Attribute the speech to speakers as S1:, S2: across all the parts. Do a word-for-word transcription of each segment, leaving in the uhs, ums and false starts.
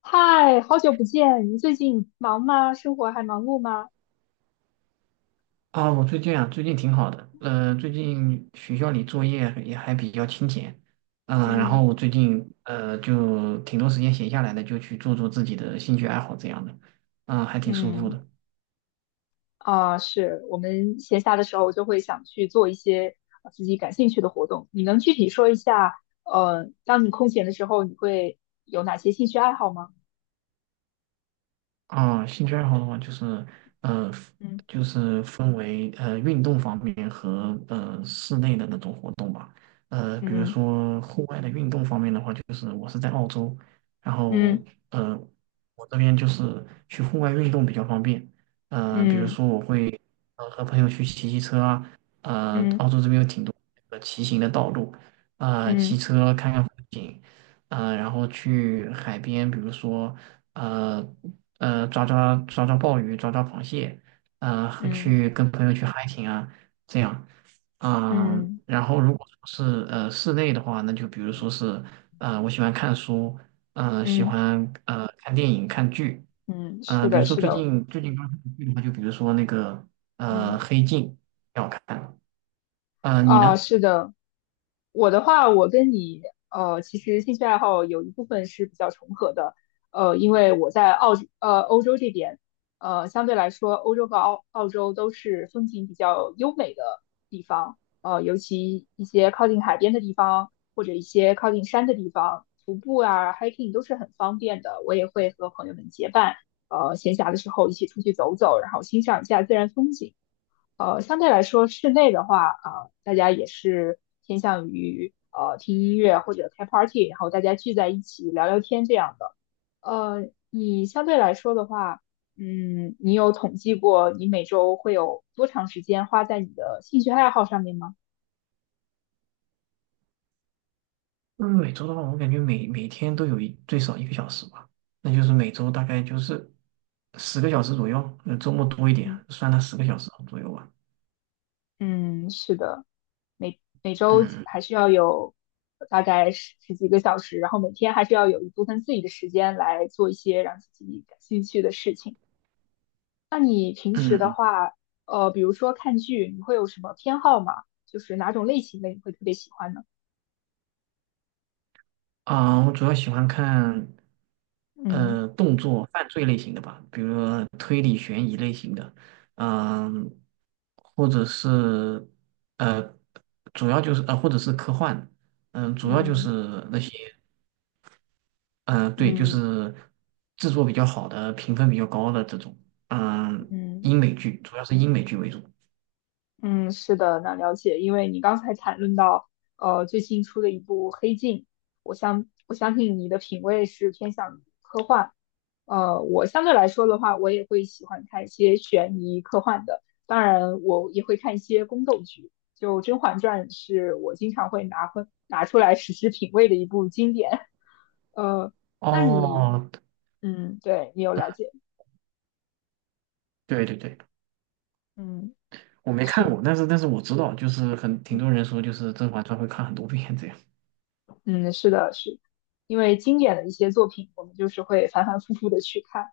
S1: 嗨，好久不见，你最近忙吗？生活还忙碌吗？
S2: 啊，我最近啊，最近挺好的。呃，最近学校里作业也还比较清闲，嗯、然后
S1: 嗯
S2: 我最近呃就挺多时间闲下来的，就去做做自己的兴趣爱好这样的，嗯、还挺舒服
S1: 嗯。
S2: 的。
S1: 啊，是我们闲暇的时候就会想去做一些呃自己感兴趣的活动。你能具体说一下，呃，当你空闲的时候，你会有哪些兴趣爱好吗？
S2: 啊，兴趣爱好的话，就是呃，
S1: 嗯
S2: 就是分为呃运动方面和呃室内的那种活动吧。呃，比如
S1: 嗯
S2: 说户外的运动方面的话，就是我是在澳洲，然后
S1: 嗯
S2: 呃，我这边就是去户外运动比较方便。呃，比如
S1: 嗯
S2: 说我会呃和朋友去骑骑车啊，呃，澳
S1: 嗯
S2: 洲这边有挺多呃骑行的道路，呃，骑
S1: 嗯
S2: 车看看风景，呃，然后去海边，比如说。呃呃抓抓抓抓鲍鱼、抓抓螃蟹，呃和
S1: 嗯嗯
S2: 去跟朋友去 hiking 啊，这样。嗯、
S1: 嗯
S2: 然后如果说是呃室内的话，那就比如说是呃我喜欢看书，呃喜
S1: 嗯
S2: 欢呃看电影、看剧。
S1: 嗯，
S2: 嗯、
S1: 是
S2: 呃比
S1: 的，
S2: 如说
S1: 是
S2: 最
S1: 的。
S2: 近最近刚看的剧的话，就比如说那个呃
S1: 嗯。
S2: 《黑镜》挺好看。呃你
S1: 啊，
S2: 呢？
S1: 是的，我的话，我跟你呃，其实兴趣爱好有一部分是比较重合的，呃，因为我在澳呃欧洲这边，呃，相对来说，欧洲和澳澳洲都是风景比较优美的地方，呃，尤其一些靠近海边的地方，或者一些靠近山的地方，徒步啊、hiking 都是很方便的。我也会和朋友们结伴，呃，闲暇的时候一起出去走走，然后欣赏一下自然风景。呃，相对来说，室内的话，啊、大家也是偏向于呃听音乐或者开 party，然后大家聚在一起聊聊天这样的。呃，你相对来说的话，嗯，你有统计过你每周会有多长时间花在你的兴趣爱好上面吗？
S2: 嗯，每周的话，我感觉每每天都有一最少一个小时吧，那就是每周大概就是十个小时左右，那周末多一点，
S1: 嗯
S2: 算它十个小时左右吧。
S1: 嗯，是的，每每周
S2: 嗯
S1: 还是要有大概十十几个小时，然后每天还是要有一部分自己的时间来做一些让自己感兴趣的事情。那你平时的
S2: 嗯。
S1: 话，呃，比如说看剧，你会有什么偏好吗？就是哪种类型的你会特别喜欢呢？
S2: 啊，我主要喜欢看
S1: 嗯
S2: 呃动作犯罪类型的吧，比如说推理悬疑类型的，嗯、或者是呃主要就是呃或者是科幻，嗯、主要就
S1: 嗯
S2: 是那些。嗯、呃对，就
S1: 嗯
S2: 是制作比较好的、评分比较高的这种，嗯，
S1: 嗯
S2: 英美剧，主要是英美剧为主。
S1: 嗯，是的，那了解。因为你刚才谈论到，呃，最近出的一部《黑镜》，我相我相信你的品味是偏向于呃，我相对来说的话，我也会喜欢看一些悬疑科幻的，当然我也会看一些宫斗剧。就《甄嬛传》是我经常会拿分拿出来实时品味的一部经典。呃，那你，
S2: 哦，
S1: 嗯，对你有了解，
S2: 对对对，
S1: 嗯，
S2: 我没看
S1: 是，
S2: 过，但是但是我知道，就是很挺多人说，就是《甄嬛传》会看很多遍这样。
S1: 嗯，是的，是，因为经典的一些作品，我们就是会反反复复的去看。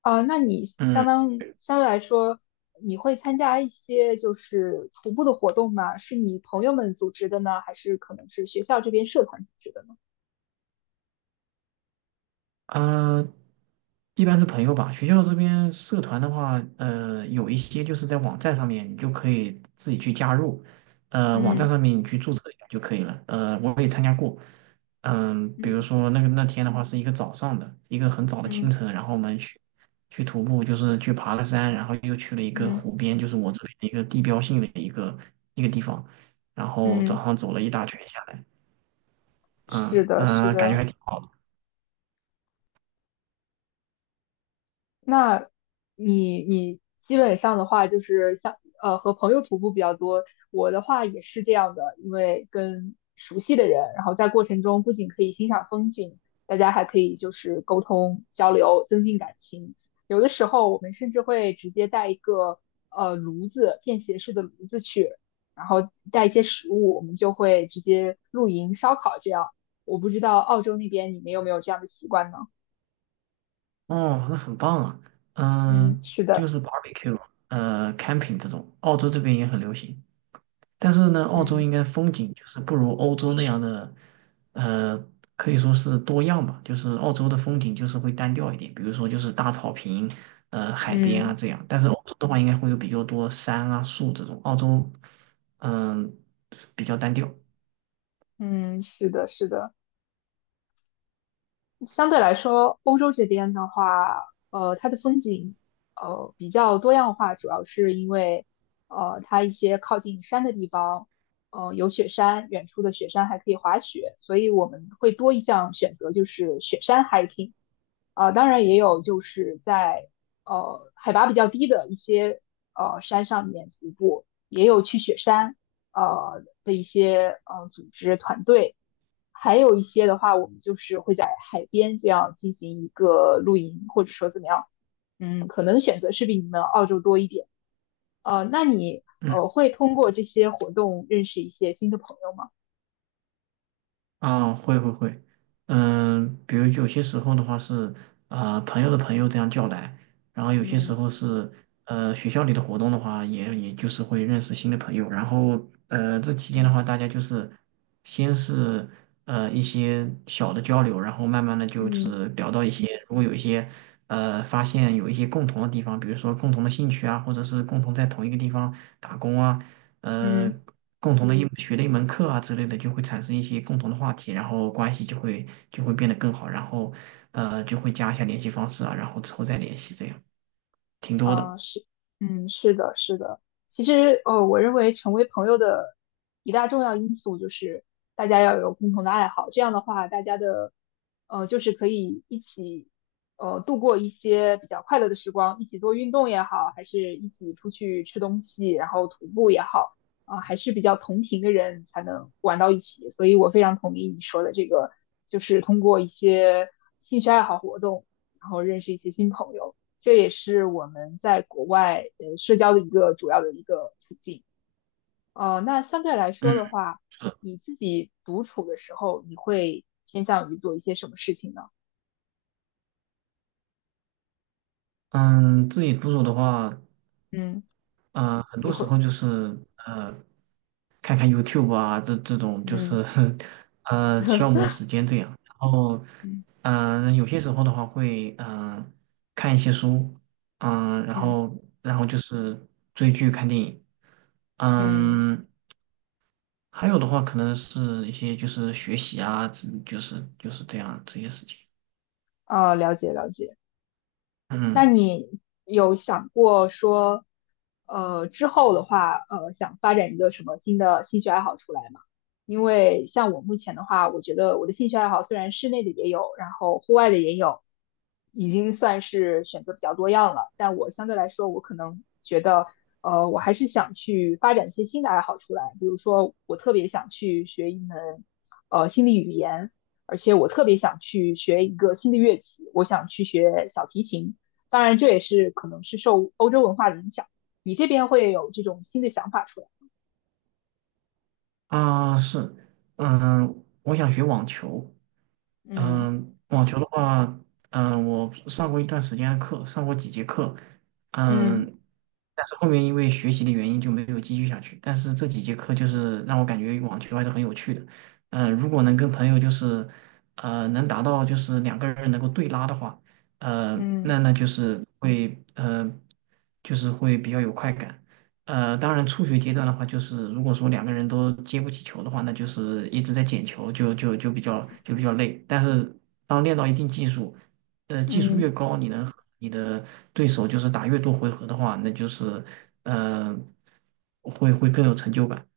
S1: 啊，那你相
S2: 嗯。
S1: 当相对来说，你会参加一些就是徒步的活动吗？是你朋友们组织的呢，还是可能是学校这边社团组织的呢？
S2: 呃，一般是朋友吧。学校这边社团的话，呃，有一些就是在网站上面，你就可以自己去加入。呃，网站
S1: 嗯
S2: 上面你去注册一下就可以了。呃，我也参加过。嗯、比如
S1: 嗯
S2: 说那个那天的话是一个早上的，一个很早的清
S1: 嗯
S2: 晨，然后我们去去徒步，就是去爬了山，然后又去了一个
S1: 嗯
S2: 湖边，就是我这里的一个地标性的一个一个地方。然后
S1: 嗯
S2: 早
S1: 嗯，
S2: 上走了一大圈下来，
S1: 是
S2: 嗯
S1: 的，
S2: 嗯、
S1: 是
S2: 呃感觉
S1: 的。
S2: 还挺好的。
S1: 那你你基本上的话就是像呃和朋友徒步比较多，我的话也是这样的，因为跟熟悉的人，然后在过程中不仅可以欣赏风景，大家还可以就是沟通交流，增进感情。有的时候我们甚至会直接带一个呃炉子，便携式的炉子去，然后带一些食物，我们就会直接露营烧烤这样。我不知道澳洲那边你们有没有这样的习惯呢？
S2: 哦，那很棒啊。
S1: 嗯，
S2: 嗯、
S1: 是
S2: 就
S1: 的，
S2: 是 barbecue,呃，camping 这种，澳洲这边也很流行。但是呢，澳洲
S1: 嗯
S2: 应该风景就是不如欧洲那样的，呃，可以说是多样吧。就是澳洲的风景就是会单调一点，比如说就是大草坪，呃，海边啊
S1: 嗯。
S2: 这样。但是欧洲的话，应该会有比较多山啊、树这种。澳洲，嗯、比较单调。
S1: 嗯，是的，是的。相对来说，欧洲这边的话，呃，它的风景，呃，比较多样化，主要是因为，呃，它一些靠近山的地方，呃，有雪山，远处的雪山还可以滑雪，所以我们会多一项选择，就是雪山 hiking。啊、当然也有就是在呃海拔比较低的一些呃山上面徒步，也有去雪山呃的一些呃组织团队。还有一些的话，我们就是会在海边这样进行一个露营，或者说怎么样，嗯，可能选择是比你们澳洲多一点。呃，那你
S2: 嗯。
S1: 呃会通过这些活动认识一些新的朋友吗？
S2: 啊，会会会，嗯，比如有些时候的话是，呃，朋友的朋友这样叫来，然后有些时
S1: 嗯
S2: 候是，呃，学校里的活动的话，也也就是会认识新的朋友，然后，呃，这期间的
S1: 嗯
S2: 话，大家就是先是呃一些小的交流，然后慢慢的就
S1: 嗯
S2: 是聊到一些，如果有一些呃发现有一些共同的地方，比如说共同的兴趣啊，或者是共同在同一个地方打工啊，呃，
S1: 嗯。
S2: 共同的一嗯学的一门课啊之类的，就会产生一些共同的话题，然后关系就会就会变得更好，然后呃就会加一下联系方式啊，然后之后再联系，这样挺多的。
S1: 啊，是，嗯，是的，是的。其实，呃，我认为成为朋友的一大重要因素就是大家要有共同的爱好，这样的话，大家的，呃，就是可以一起，呃，度过一些比较快乐的时光，一起做运动也好，还是一起出去吃东西，然后徒步也好，啊，还是比较同频的人才能玩到一起。所以我非常同意你说的这个，就是通过一些兴趣爱好活动，然后认识一些新朋友。这也是我们在国外呃社交的一个主要的一个途径。呃，那相对来
S2: 嗯，
S1: 说的话，
S2: 是。
S1: 你自己独处的时候，你会偏向于做一些什么事情呢？
S2: 嗯，自己独处的话，
S1: 嗯
S2: 呃，很
S1: 你
S2: 多
S1: 会，
S2: 时候就是呃，看看 YouTube 啊，这这种就
S1: 嗯
S2: 是 呃消磨 时间这样。然后
S1: 嗯
S2: 嗯、有些时候的话会嗯呃看一些书，嗯、然
S1: 嗯
S2: 后然后就是追剧、看电影。
S1: 嗯，
S2: 嗯，还有的话可能是一些就是学习啊，这就是就是这样这些事情。
S1: 呃，了解了解。那
S2: 嗯。
S1: 你有想过说，呃，之后的话，呃，想发展一个什么新的兴趣爱好出来吗？因为像我目前的话，我觉得我的兴趣爱好虽然室内的也有，然后户外的也有，已经算是选择比较多样了。但我相对来说，我可能觉得，呃，我还是想去发展一些新的爱好出来。比如说，我特别想去学一门，呃，新的语言，而且我特别想去学一个新的乐器，我想去学小提琴。当然，这也是可能是受欧洲文化的影响，你这边会有这种新的想法出来。
S2: 啊、是，嗯、我想学网球。
S1: 嗯
S2: 嗯，网球的话，嗯，我上过一段时间的课，上过几节课。
S1: 嗯
S2: 嗯，但是后面因为学习的原因就没有继续下去。但是这几节课就是让我感觉网球还是很有趣的。嗯，如果能跟朋友就是，呃，能达到就是两个人能够对拉的话，呃，
S1: 嗯
S2: 那那就是会呃，就是会比较有快感。呃，当然，初学阶段的话，就是如果说两个人都接不起球的话，那就是一直在捡球，就就就比较就比较累。但是当练到一定技术，呃，技术越
S1: 嗯
S2: 高，你能和你的对手就是打越多回合的话，那就是呃，会会更有成就感。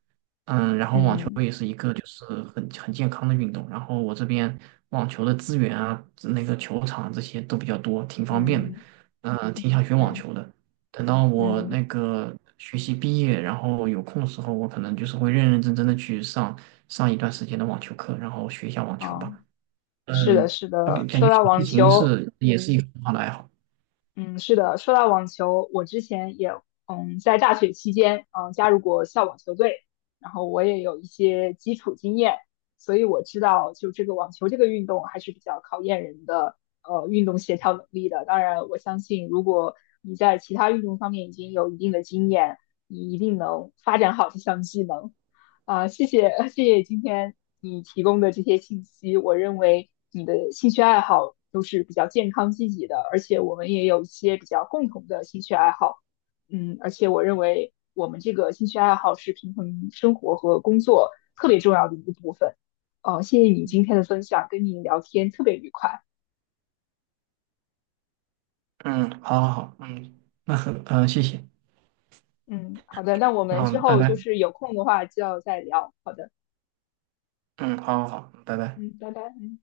S2: 嗯，然后网球
S1: 嗯
S2: 也是一个就是很很健康的运动。然后我这边网球的资源啊，那个球场这些都比较多，挺方便的。
S1: 嗯
S2: 嗯、挺
S1: 嗯
S2: 想学网
S1: 嗯
S2: 球的。等到我
S1: 嗯。
S2: 那个学习毕业，然后有空的时候，我可能就是会认认真真的去上上一段时间的网球课，然后学一下网球
S1: 哦，
S2: 吧。
S1: 是
S2: 嗯，
S1: 的，是
S2: 就感
S1: 的。
S2: 感
S1: 说
S2: 觉
S1: 到
S2: 小提
S1: 网
S2: 琴
S1: 球，
S2: 是也是一嗯个很好的爱好。
S1: 嗯，是的，说到网球，我之前也嗯在大学期间嗯加入过校网球队，然后我也有一些基础经验，所以我知道就这个网球这个运动还是比较考验人的呃运动协调能力的。当然，我相信如果你在其他运动方面已经有一定的经验，你一定能发展好这项技能。啊，谢谢谢谢今天你提供的这些信息，我认为你的兴趣爱好都是比较健康积极的，而且我们也有一些比较共同的兴趣爱好，嗯，而且我认为我们这个兴趣爱好是平衡生活和工作特别重要的一个部分。哦，谢谢你今天的分享，跟你聊天特别愉快。
S2: 嗯，好好好，嗯，那很，嗯、谢谢，
S1: 嗯，好的，那我
S2: 然
S1: 们之
S2: 后拜
S1: 后就
S2: 拜。
S1: 是有空的话就要再聊。好的，
S2: 嗯，好好好，拜拜。
S1: 嗯，拜拜。嗯。